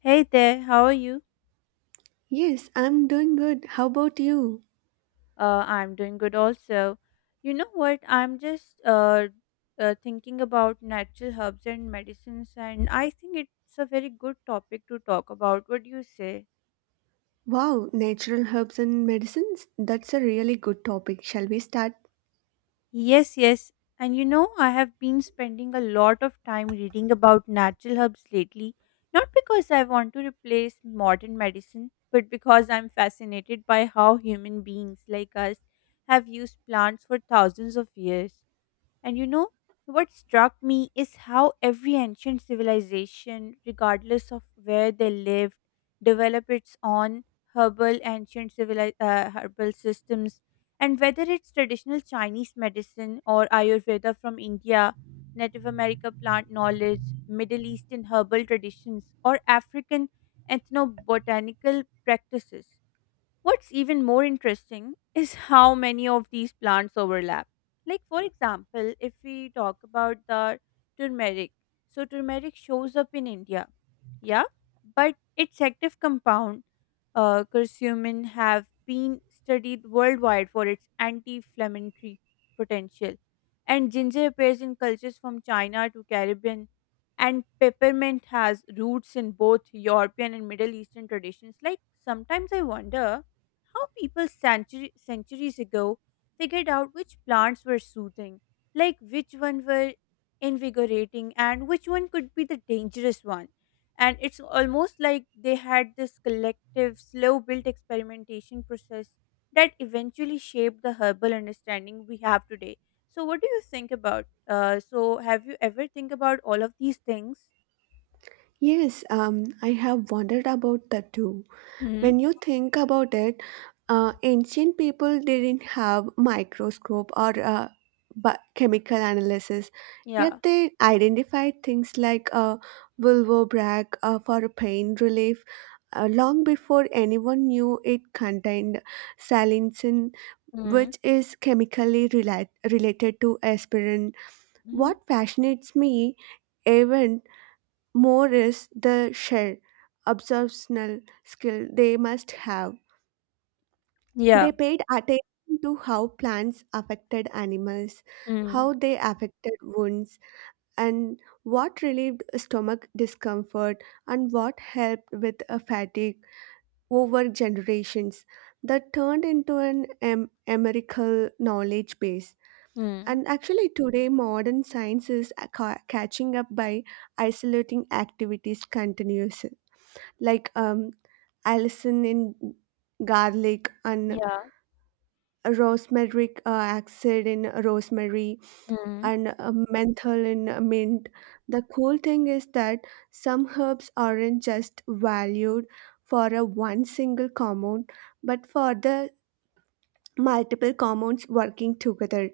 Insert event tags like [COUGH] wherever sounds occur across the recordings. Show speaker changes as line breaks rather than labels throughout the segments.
Hey there, how are you?
Yes, I'm doing good. How about you?
I'm doing good also. You know what? I'm just Thinking about natural herbs and medicines, and I think it's a very good topic to talk about. What do you say?
Wow, natural herbs and medicines? That's a really good topic. Shall we start?
Yes, yes. And you know, I have been spending a lot of time reading about natural herbs lately, not because I want to replace modern medicine, but because I'm fascinated by how human beings like us have used plants for thousands of years. And you know, what struck me is how every ancient civilization, regardless of where they lived, developed its own herbal systems. And whether it's traditional Chinese medicine or Ayurveda from India, Native America plant knowledge, Middle Eastern herbal traditions, or African ethnobotanical practices, what's even more interesting is how many of these plants overlap. Like, for example, if we talk about the turmeric, so turmeric shows up in India, yeah, but its active compound, curcumin, have been studied worldwide for its anti inflammatory potential. And ginger appears in cultures from China to Caribbean, and peppermint has roots in both European and Middle Eastern traditions. Like, sometimes I wonder how people centuries ago figured out which plants were soothing, like which one were invigorating and which one could be the dangerous one. And it's almost like they had this collective, slow built experimentation process that eventually shaped the herbal understanding we have today. So, what do you think about? So, have you ever think about all of these things?
Yes, I have wondered about that too.
Mm-hmm.
When you think about it, ancient people didn't have microscope or chemical analysis, yet
Yeah.
they identified things like vulvobrach for pain relief long before anyone knew it contained salicin,
Mm-hmm.
which is chemically related to aspirin.
Hmm.
What fascinates me even more is the share observational skill they must have. They
Yeah.
paid attention to how plants affected animals, how they affected wounds, and what relieved stomach discomfort and what helped with a fatigue over generations. That turned into an empirical knowledge base.
Mm-hmm.
And actually, today, modern science is catching up by isolating activities continuously. Like Alison in garlic and
Yeah.
rosemary, acid in rosemary
Mm-hmm.
and menthol in mint. The cool thing is that some herbs aren't just valued for a one single compound, but for the multiple compounds working together.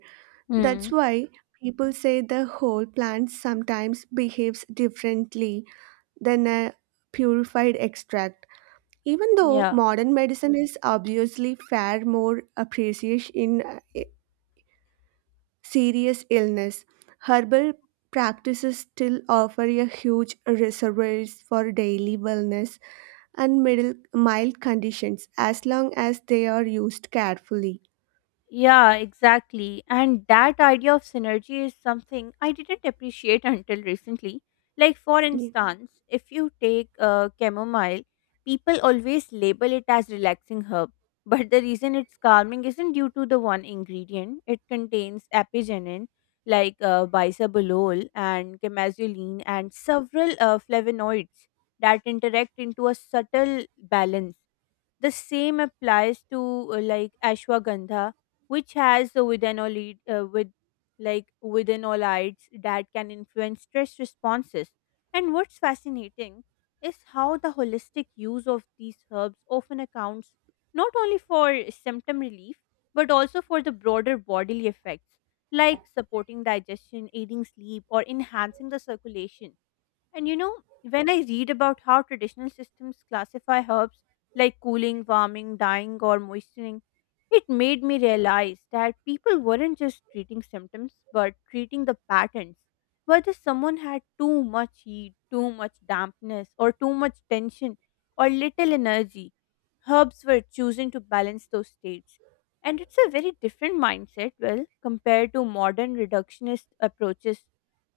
Mm.
That's why people say the whole plant sometimes behaves differently than a purified extract. Even though
Yeah.
modern medicine is obviously far more appreciated in serious illness, herbal practices still offer a huge reservoirs for daily wellness and mild conditions as long as they are used carefully.
Yeah, exactly. And that idea of synergy is something I didn't appreciate [LAUGHS] until recently. Like, for
Yeah.
instance, if you take chamomile, people always label it as relaxing herb. But the reason it's calming isn't due to the one ingredient. It contains apigenin, like bisabolol and chemazoline, and several flavonoids that interact into a subtle balance the same applies to like ashwagandha which has a within all with like withanolides that can influence stress responses. And what's fascinating is how the holistic use of these herbs often accounts not only for symptom relief but also for the broader bodily effects like supporting digestion, aiding sleep, or enhancing the circulation. And you know, when I read about how traditional systems classify herbs like cooling, warming, dyeing, or moistening, it made me realize that people weren't just treating symptoms but treating the patterns. Whether someone had too much heat, too much dampness, or too much tension, or little energy, herbs were chosen to balance those states. And it's a very different mindset, well, compared to modern reductionist approaches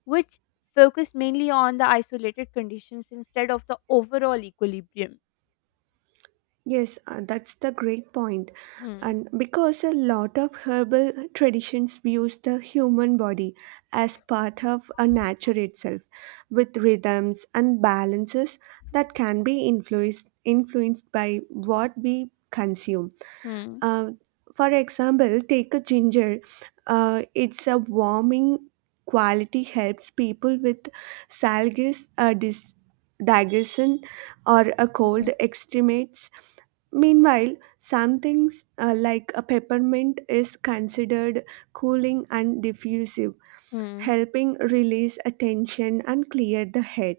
which focused mainly on the isolated conditions instead of the overall equilibrium.
Yes, that's the great point.
Hmm.
And because a lot of herbal traditions views the human body as part of a nature itself, with rhythms and balances that can be influenced by what we consume.
Hmm.
Uh, for example, take a ginger. It's a warming quality helps people with salgus digestion or a
Hmm.
cold extremities. Meanwhile, some things like a peppermint is considered cooling and diffusive,
Hmm.
helping release attention and clear the head.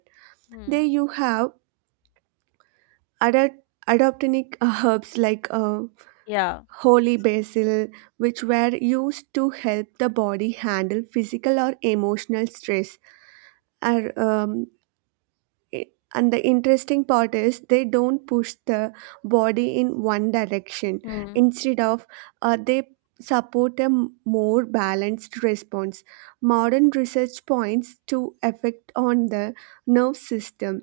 Hmm.
There you have adaptogenic herbs like
Yeah.
holy basil, which were used to help the body handle physical or emotional stress. Are, um, i- and the interesting part is they don't push the body in one direction.
Hmm.
Instead of, they support a more balanced response. Modern research points to effect on the nerve system,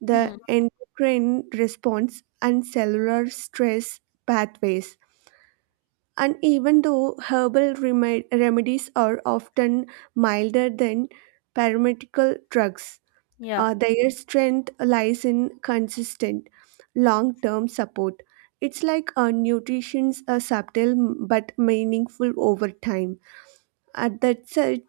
the
Hmm.
endocrine response, and cellular stress pathways, and even though herbal remedies are often milder than pharmaceutical drugs,
Yeah.
their strength lies in consistent, long term support. It's like a nutrition's a subtle but meaningful over time. At that such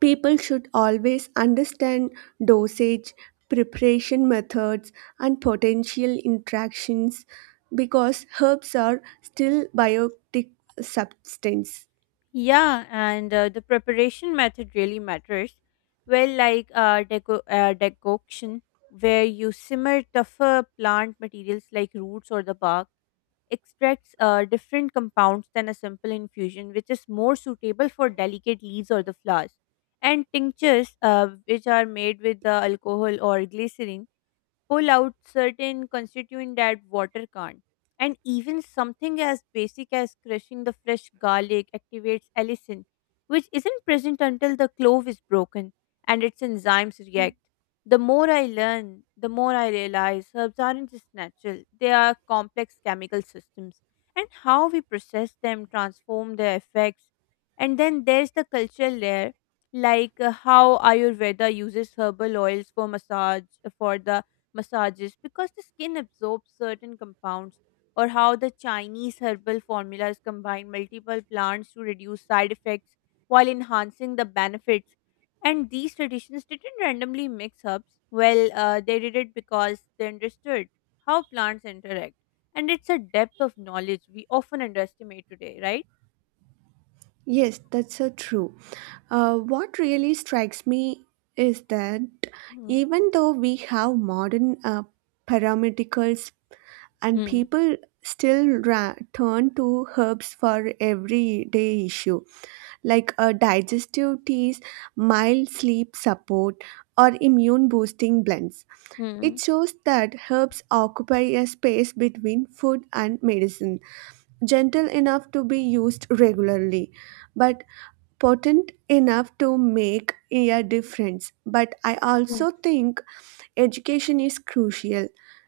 People should always understand dosage, preparation methods, and potential interactions because herbs are still biotic substance.
Yeah. And the preparation method really matters. Well, like decoction, where you simmer tougher plant materials like roots or the bark extracts different compounds than a simple infusion, which is more suitable for delicate leaves or the flowers. And tinctures, which are made with the alcohol or glycerin, pull out certain constituent that water can't. And even something as basic as crushing the fresh garlic activates allicin, which isn't present until the clove is broken and its enzymes react. The more I learn, the more I realize herbs aren't just natural, they are complex chemical systems. And how we process them transform their effects. And then there's the cultural layer, like how Ayurveda uses herbal oils for massage, for the massages because the skin absorbs certain compounds or how the Chinese herbal formulas combine multiple plants to reduce side effects while enhancing the benefits. And these traditions didn't randomly mix herbs. Well, they did it because they understood how plants interact. And it's a depth of knowledge we often underestimate today, right?
Yes, that's so true. What really strikes me is that
Hmm.
even though we have modern paramedicals and
Hmm.
people still turn to herbs for everyday issue like a digestive teas, mild sleep support, or immune boosting blends. It
Hmm.
shows that herbs occupy a space between food and medicine, gentle enough to be used regularly, but potent enough to make a difference. But I
Hmm.
also think education is crucial.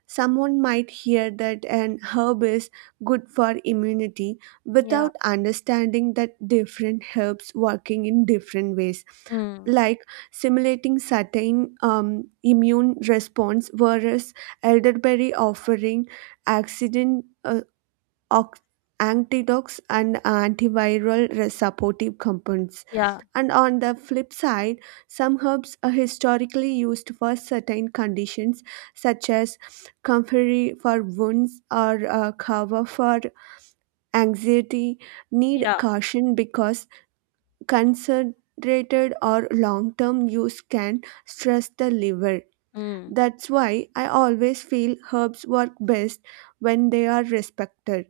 Someone might hear that an herb is good for immunity
Yeah.
without understanding that different herbs working in different ways,
Hmm.
like simulating certain immune response whereas elderberry offering accident ox- antioxidants and antiviral supportive compounds.
Yeah.
And on the flip side, some herbs are historically used for certain conditions, such as comfrey for wounds or kava for anxiety, need
Yeah.
caution because concentrated or long term use can stress the liver.
Hmm.
That's why I always feel herbs work best when they are respected.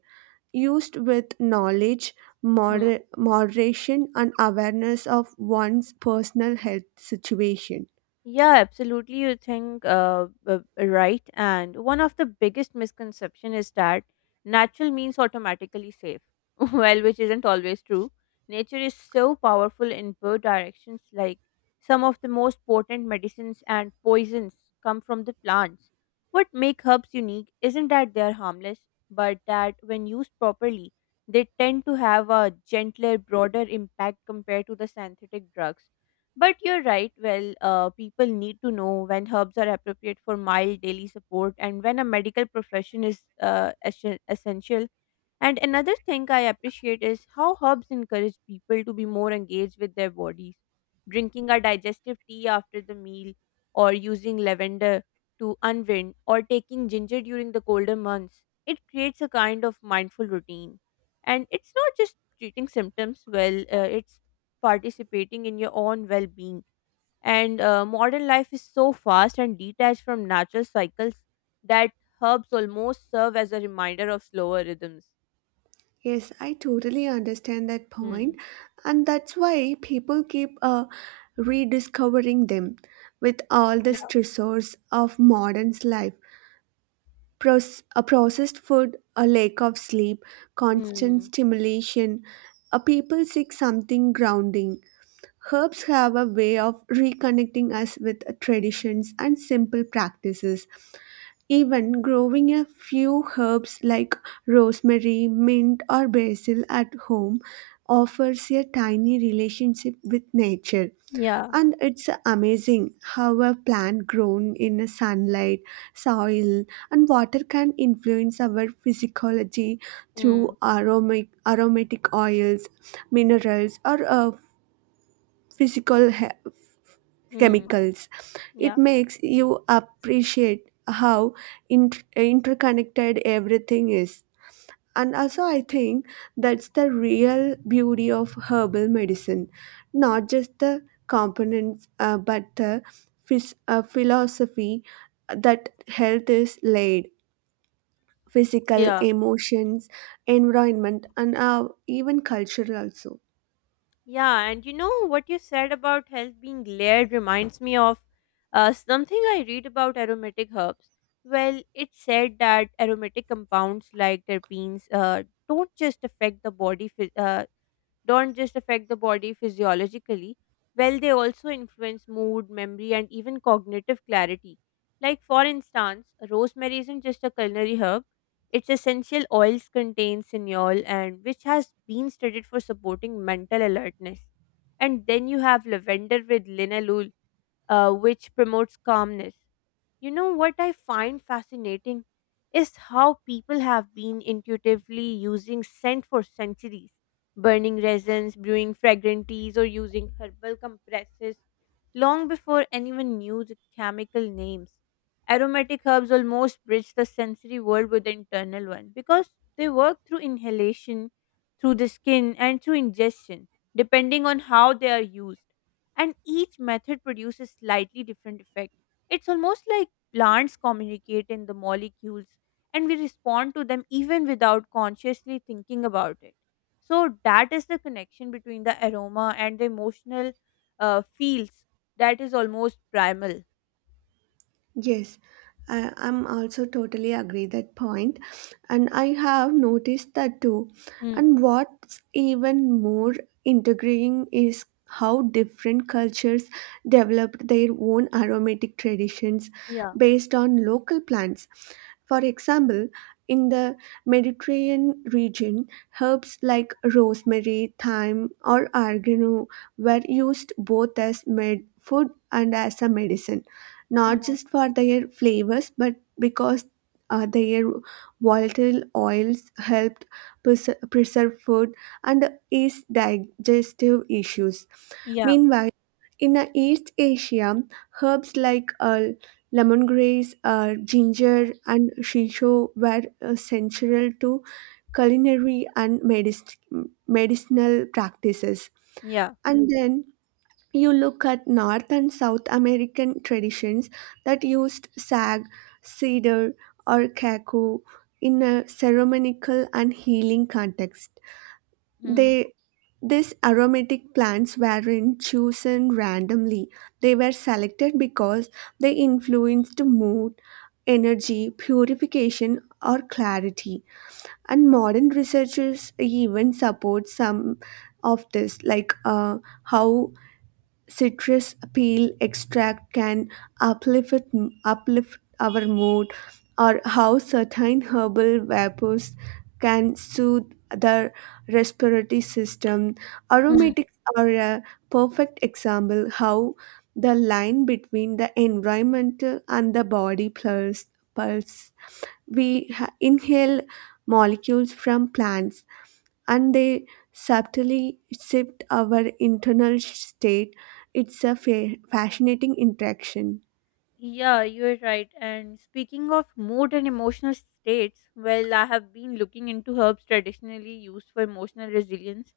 Used with knowledge, moderation, and awareness of one's personal health situation.
Yeah, absolutely. You think Right. And one of the biggest misconception is that natural means automatically safe. [LAUGHS] Well, which isn't always true. Nature is so powerful in both directions. Like some of the most potent medicines and poisons come from the plants. What make herbs unique isn't that they're harmless, but that when used properly, they tend to have a gentler, broader impact compared to the synthetic drugs but you're right. Well, people need to know when herbs are appropriate for mild daily support and when a medical profession is essential and another thing I appreciate is how herbs encourage people to be more engaged with their bodies. Drinking a digestive tea after the meal, or using lavender to unwind, or taking ginger during the colder months, it creates a kind of mindful routine. And it's not just treating symptoms well, it's participating in your own well being. And modern life is so fast and detached from natural cycles that herbs almost serve as a reminder of slower rhythms.
Yes, I totally understand that point,
Mm.
and that's why people keep rediscovering them with all the
Yeah.
stressors of modern's life. A processed food, a lack of sleep, constant
Mm.
stimulation. People seek something grounding. Herbs have a way of reconnecting us with traditions and simple practices. Even growing a few herbs like rosemary, mint, or basil at home offers a tiny relationship with nature.
Yeah.
And it's amazing how a plant grown in sunlight, soil, and water can influence our physiology
Mm.
through aromatic oils, minerals, or physical he-
Mm.
chemicals. It
Yeah.
makes you appreciate how interconnected everything is. And also, I think that's the real beauty of herbal medicine, not just the components, but the philosophy that health is laid physical,
Yeah.
emotions, environment, and even culture also.
Yeah. And you know what you said about health being layered reminds me of something I read about aromatic herbs. Well, it said that aromatic compounds like terpenes don't just affect the body phys- don't just affect the body physiologically, well, they also influence mood, memory, and even cognitive clarity. Like, for instance, rosemary isn't just a culinary herb, its essential oils contain cineol, and which has been studied for supporting mental alertness. And then you have lavender with linalool, which promotes calmness. You know what I find fascinating is how people have been intuitively using scent for centuries, burning resins, brewing fragrant teas, or using herbal compresses long before anyone knew the chemical names. Aromatic herbs almost bridge the sensory world with the internal one because they work through inhalation, through the skin, and through ingestion, depending on how they are used. And each method produces slightly different effect. It's almost like plants communicate in the molecules, and we respond to them even without consciously thinking about it. So, that is the connection between the aroma and the emotional feels that is almost primal.
Yes, I'm also totally agree that point, and I have noticed that too. And
Hmm.
what's even more integrating is how different cultures developed their own aromatic traditions
Yeah.
based on local plants. For example, in the Mediterranean region, herbs like rosemary, thyme, or oregano were used both as med food and as a medicine, not
Hmm.
just for their flavors but because their volatile oils helped preserve food and ease digestive issues.
Yeah.
Meanwhile, in East Asia, herbs like lemongrass, ginger, and shisho were central to culinary and medicinal practices.
Yeah.
And then you look at North and South American traditions that used sag, cedar, or cacao in a ceremonial and healing context.
Hmm.
They These aromatic plants weren't chosen randomly. They were selected because they influenced mood, energy, purification, or clarity. And modern researchers even support some of this, like how citrus peel extract can uplift, uplift our mood, or how certain herbal vapors can soothe the respiratory system. Aromatics are a perfect example how the line between the environment and the body pulse. We inhale molecules from plants and they subtly shift our internal state. It's a fascinating interaction.
Yeah, you're right. And speaking of mood and emotional states, well, I have been looking into herbs traditionally used for emotional resilience.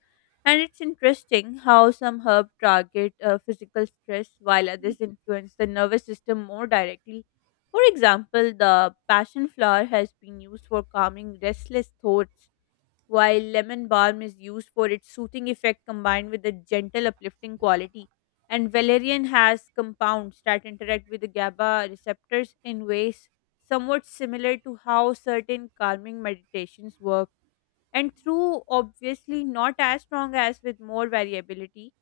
And it's interesting how some herbs target physical stress while others influence the nervous system more directly. For example, the passion flower has been used for calming restless thoughts while lemon balm is used for its soothing effect combined with a gentle uplifting quality. And valerian has compounds that interact with the GABA receptors in ways somewhat similar to how certain calming meditations work, and through obviously not as strong as with more variability.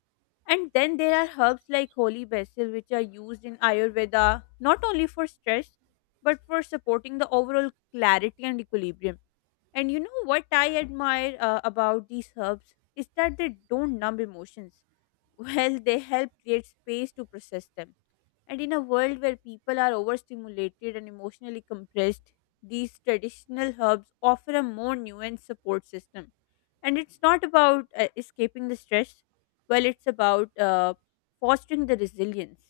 And then there are herbs like holy basil, which are used in Ayurveda not only for stress but for supporting the overall clarity and equilibrium and you know what I admire about these herbs is that they don't numb emotions. [LAUGHS] Well, they help create space to process them. And in a world where people are overstimulated and emotionally compressed, these traditional herbs offer a more nuanced support system. And it's not about escaping the stress, well, it's about fostering the resilience.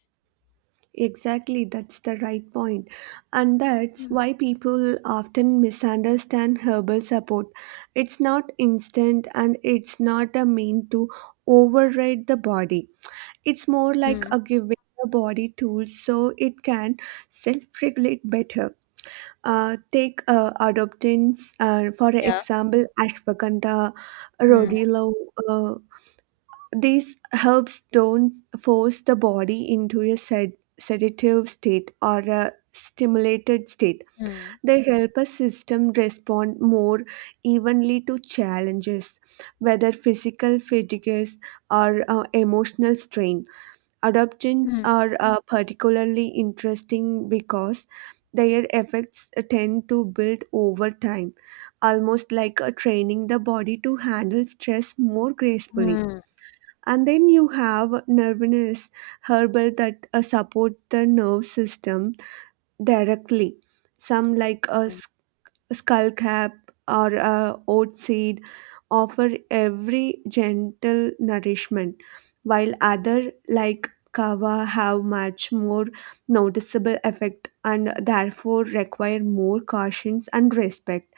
Exactly, that's the right point. And that's
Mhm.
why people often misunderstand herbal support. It's not instant and it's not a mean to override the body. It's more like
Mm.
a giving the body tools so it can self regulate better. Take adoptants, for
Yeah.
example, ashwagandha,
Mm,
rhodiola. Uh, these herbs don't force the body into a sedative state or a stimulated state.
mm,
They help a system respond more evenly to challenges, whether physical fatigues or emotional strain. Adoptions
mm,
are particularly interesting because their effects tend to build over time, almost like training the body to handle stress more gracefully.
mm,
And then you have nerviness herbal that support the nerve system directly. Some like
mm,
skullcap, or a oat seed offer every gentle nourishment, while other like kava have much more noticeable effect and therefore require more cautions and respect.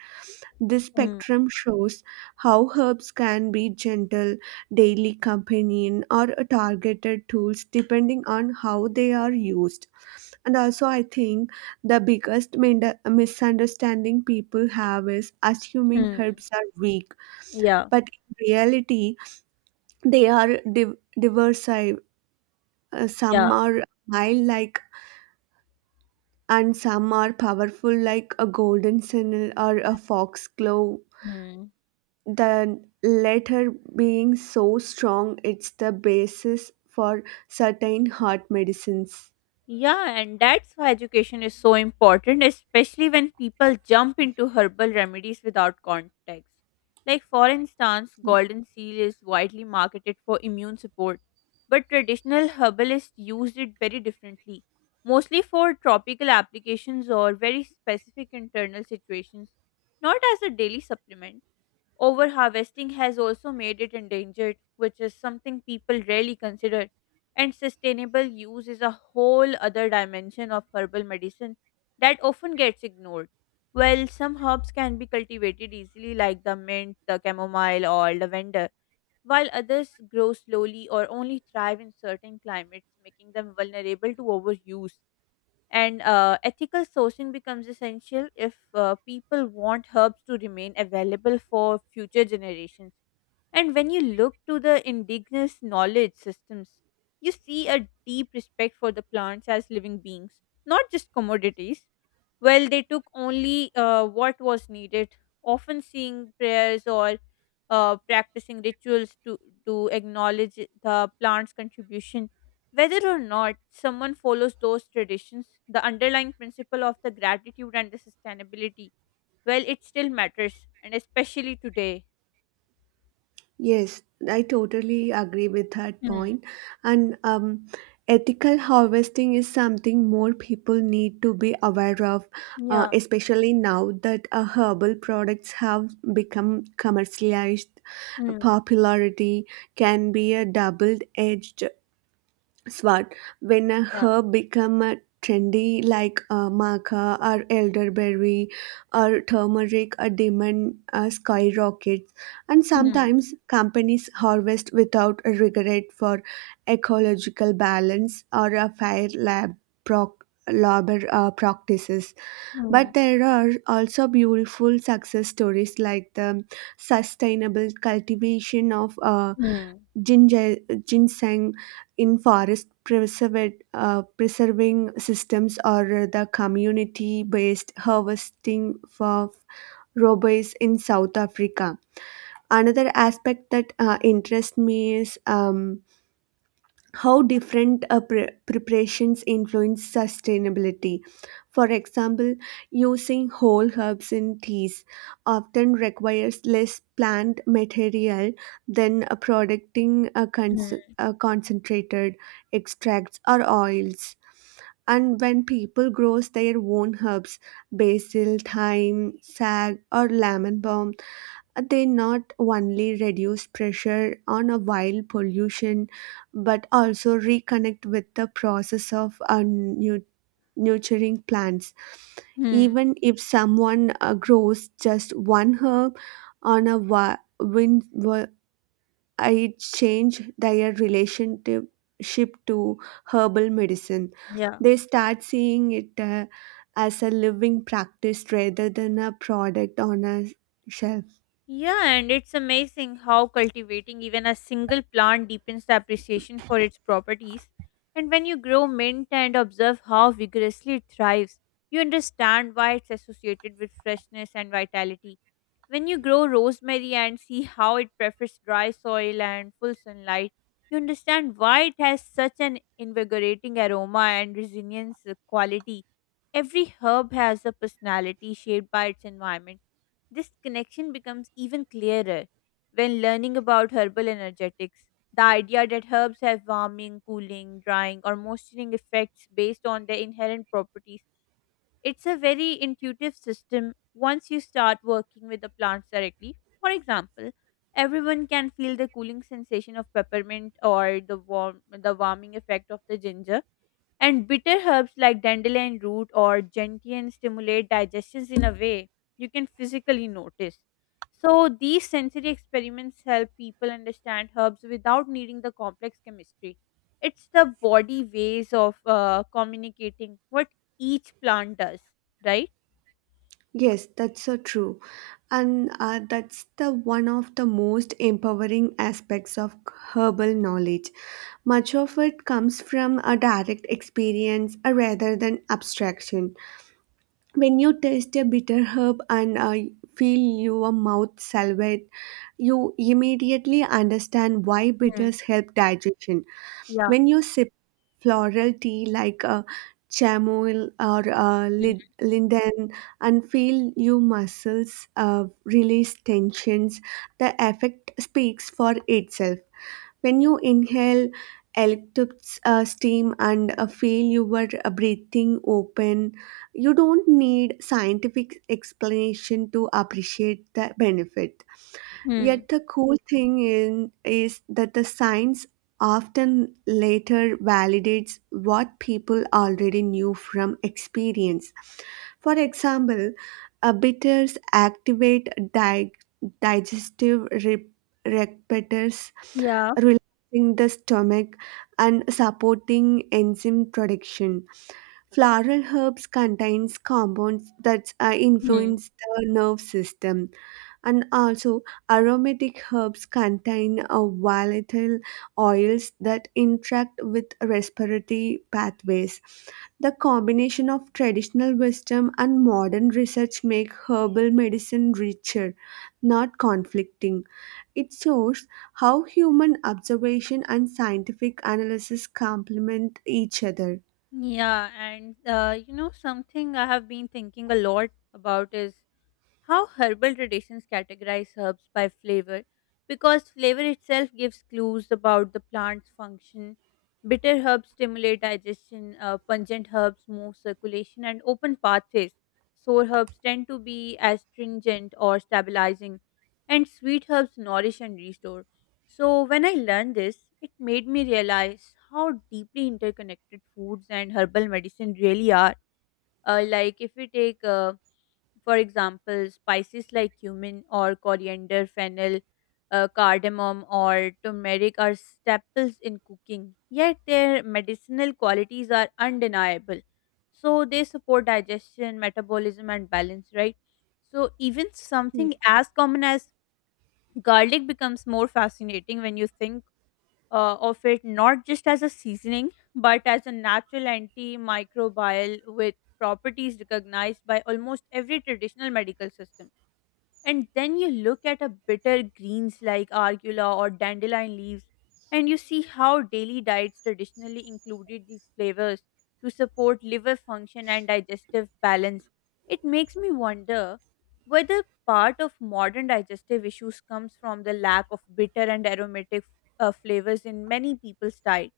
This
mm,
spectrum shows how herbs can be gentle, daily companion, or targeted tools depending on how they are used. And also, I think the biggest misunderstanding people have is assuming
mm.
herbs are weak,
Yeah.
but in reality, they are diverse. Some
Yeah.
are mild, like, and some are powerful, like a golden signal or a foxglove.
Mm.
The latter being so strong, it's the basis for certain heart medicines.
Yeah, and that's why education is so important, especially when people jump into herbal remedies without context. Like, for instance, golden seal is widely marketed for immune support, but traditional herbalists used it very differently, mostly for tropical applications or very specific internal situations, not as a daily supplement. Over harvesting has also made it endangered, which is something people rarely consider. And sustainable use is a whole other dimension of herbal medicine that often gets ignored. Well, some herbs can be cultivated easily, like the mint, the chamomile, or lavender, while others grow slowly or only thrive in certain climates, making them vulnerable to overuse. And ethical sourcing becomes essential if people want herbs to remain available for future generations. And when you look to the indigenous knowledge systems, you see a deep respect for the plants as living beings, not just commodities. Well, they took only what was needed, often saying prayers or practicing rituals to acknowledge the plant's contribution. Whether or not someone follows those traditions, the underlying principle of the gratitude and the sustainability, well, it still matters, and especially today.
Yes, I totally agree with that
Hmm.
point. And ethical harvesting is something more people need to be aware of,
Yeah.
especially now that herbal products have become commercialized.
Hmm.
Popularity can be a double edged Swat. When a
Yeah.
herb become a trendy like maca or elderberry or turmeric, a demon skyrockets. And
Hmm.
sometimes companies harvest without a regret for ecological balance or a fair labor practices.
Hmm.
But there are also beautiful success stories like the sustainable cultivation of
Hmm.
ginger, ginseng in forest preserving systems, or the community based harvesting of robes in South Africa. Another aspect that interests me is how different preparations influence sustainability. For example, using whole herbs in teas often requires less plant material than producing a cons-
Hmm.
a concentrated extracts or oils. And when people grow their own herbs, basil, thyme, sag, or lemon balm, they not only reduce pressure on a wild pollution but also reconnect with the process of nurturing plants.
Hmm.
Even if someone grows just one herb on a wind, it change their relationship to herbal medicine.
Yeah.
They start seeing it as a living practice rather than a product on a shelf.
Yeah, and it's amazing how cultivating even a single plant deepens the appreciation for its properties. And when you grow mint and observe how vigorously it thrives, you understand why it's associated with freshness and vitality. When you grow rosemary and see how it prefers dry soil and full sunlight, you understand why it has such an invigorating aroma and resilience quality. Every herb has a personality shaped by its environment, this connection becomes even clearer when learning about herbal energetics. The idea that herbs have warming, cooling, drying, or moisturizing effects based on their inherent properties. It's a very intuitive system once you start working with the plants directly. For example, everyone can feel the cooling sensation of peppermint or the warming effect of the ginger, and bitter herbs like dandelion root or gentian stimulate digestions in a way you can physically notice. So these sensory experiments help people understand herbs without needing the complex chemistry. It's the body ways of communicating what each plant does, right?
Yes, that's so true, and that's the one of the most empowering aspects of herbal knowledge. Much of it comes from a direct experience rather than abstraction. When you taste a bitter herb and feel your mouth salivate, you immediately understand why
Hmm.
bitters help digestion.
Yeah.
When you sip floral tea like chamomile or
Hmm.
linden and feel your muscles release tensions, the effect speaks for itself. When you inhale electric steam and feel your breathing open, you don't need scientific explanation to appreciate the benefit.
Hmm.
Yet the cool thing in is that the science often later validates what people already knew from experience. For example, bitters activate di- digestive receptors,
Yeah.
relaxing the stomach and supporting enzyme production. Floral herbs contains compounds that
Hmm.
influence the nerve system, and also, aromatic herbs contain volatile oils that interact with respiratory pathways. The combination of traditional wisdom and modern research make herbal medicine richer, not conflicting. It shows how human observation and scientific analysis complement each other.
Yeah, and something I have been thinking a lot about is how herbal traditions categorize herbs by flavor, because flavor itself gives clues about the plant's function. Bitter herbs stimulate digestion, pungent herbs move circulation and open pathways. Sour herbs tend to be astringent or stabilizing, and sweet herbs nourish and restore. So, when I learned this, it made me realize how deeply interconnected foods and herbal medicine really are. Like, if we take for example, spices like cumin or coriander, fennel, cardamom, or turmeric are staples in cooking, yet their medicinal qualities are undeniable. So they support digestion, metabolism, and balance, right? So even something
Yes.
as common as garlic becomes more fascinating when you think of it not just as a seasoning but as a natural antimicrobial with properties recognized by almost every traditional medical system. And then you look at a bitter greens like arugula or dandelion leaves, and you see how daily diets traditionally included these flavors to support liver function and digestive balance. It makes me wonder whether part of modern digestive issues comes from the lack of bitter and aromatic flavors in many people's diet.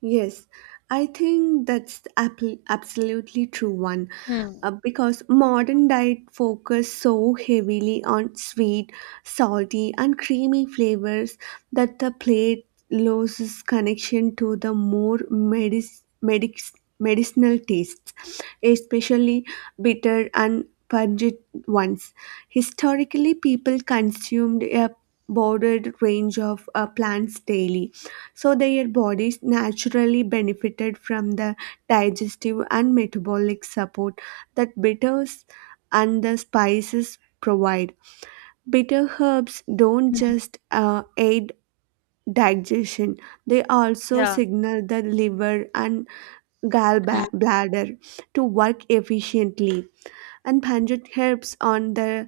Yes, I think that's the absolutely true one,
Hmm.
because modern diet focus so heavily on sweet, salty and creamy flavors that the plate loses connection to the more medicinal tastes, especially bitter and pungent ones. Historically, people consumed a broader range of plants daily so their bodies naturally benefited from the digestive and metabolic support that bitters and the spices provide. Bitter herbs don't
Hmm.
just aid digestion, they also
Yeah.
signal the liver and
Hmm.
gallbladder to work efficiently. And pungent herbs on the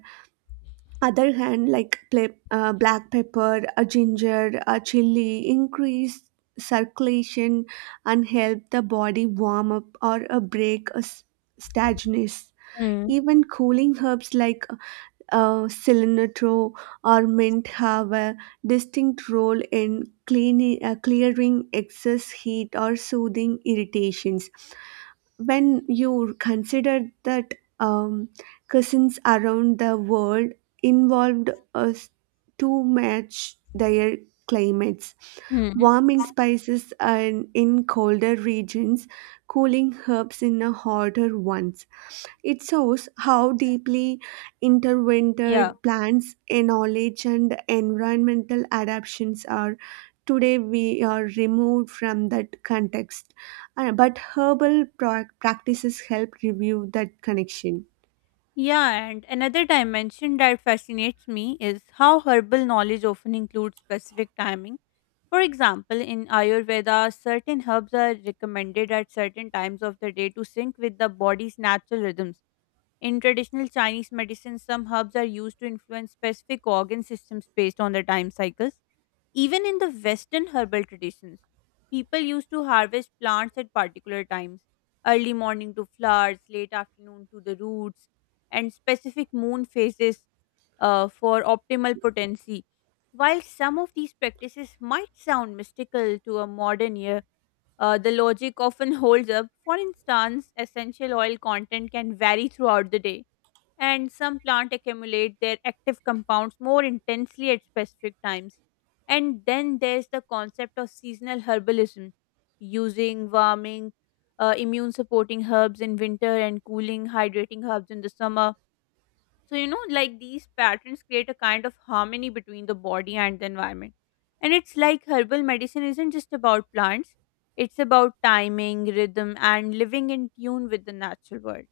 other hand, like black pepper, a ginger, a chili, increase circulation and help the body warm up or a break a stagnance.
Hmm.
Even cooling herbs like cilantro or mint have a distinct role in clearing excess heat or soothing irritations. When you consider that cousins around the world involved us to match their climates,
Hmm.
warming spices and in colder regions, cooling herbs in a hotter ones, it shows how deeply intertwined
Yeah.
plants, knowledge, and environmental adaptations are. Today, we are removed from that context, but herbal practices help review that connection.
Yeah, and another dimension that fascinates me is how herbal knowledge often includes specific timing. For example, in Ayurveda, certain herbs are recommended at certain times of the day to sync with the body's natural rhythms. In traditional Chinese medicine, some herbs are used to influence specific organ systems based on the time cycles. Even in the Western herbal traditions, people used to harvest plants at particular times, early morning to flowers, late afternoon to the roots, and specific moon phases for optimal potency. While some of these practices might sound mystical to a modern ear, the logic often [LAUGHS] holds up. For instance, essential oil content can vary throughout the day, and some plant accumulate their active compounds more intensely at specific times. And then there's the concept of seasonal herbalism, using warming, immune supporting herbs in winter and cooling, hydrating herbs in the summer. So, you know, like these patterns create a kind of harmony between the body and the environment. And it's like herbal medicine isn't just about plants, it's about timing, rhythm, and living in tune with the natural world.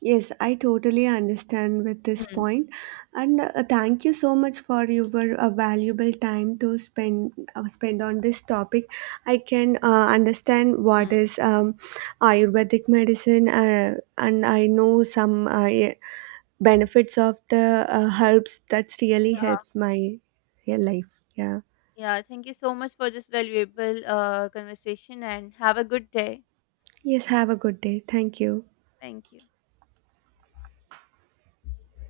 Yes, I totally understand with this
Hmm.
point, and thank you so much for your valuable time to spend on this topic. I can understand what
Hmm.
is Ayurvedic medicine, and I know some benefits of the herbs. That's really helped my life. Yeah.
Yeah, thank you so much for this valuable conversation and have a good day.
Yes. Have a good day. Thank you.
Thank you.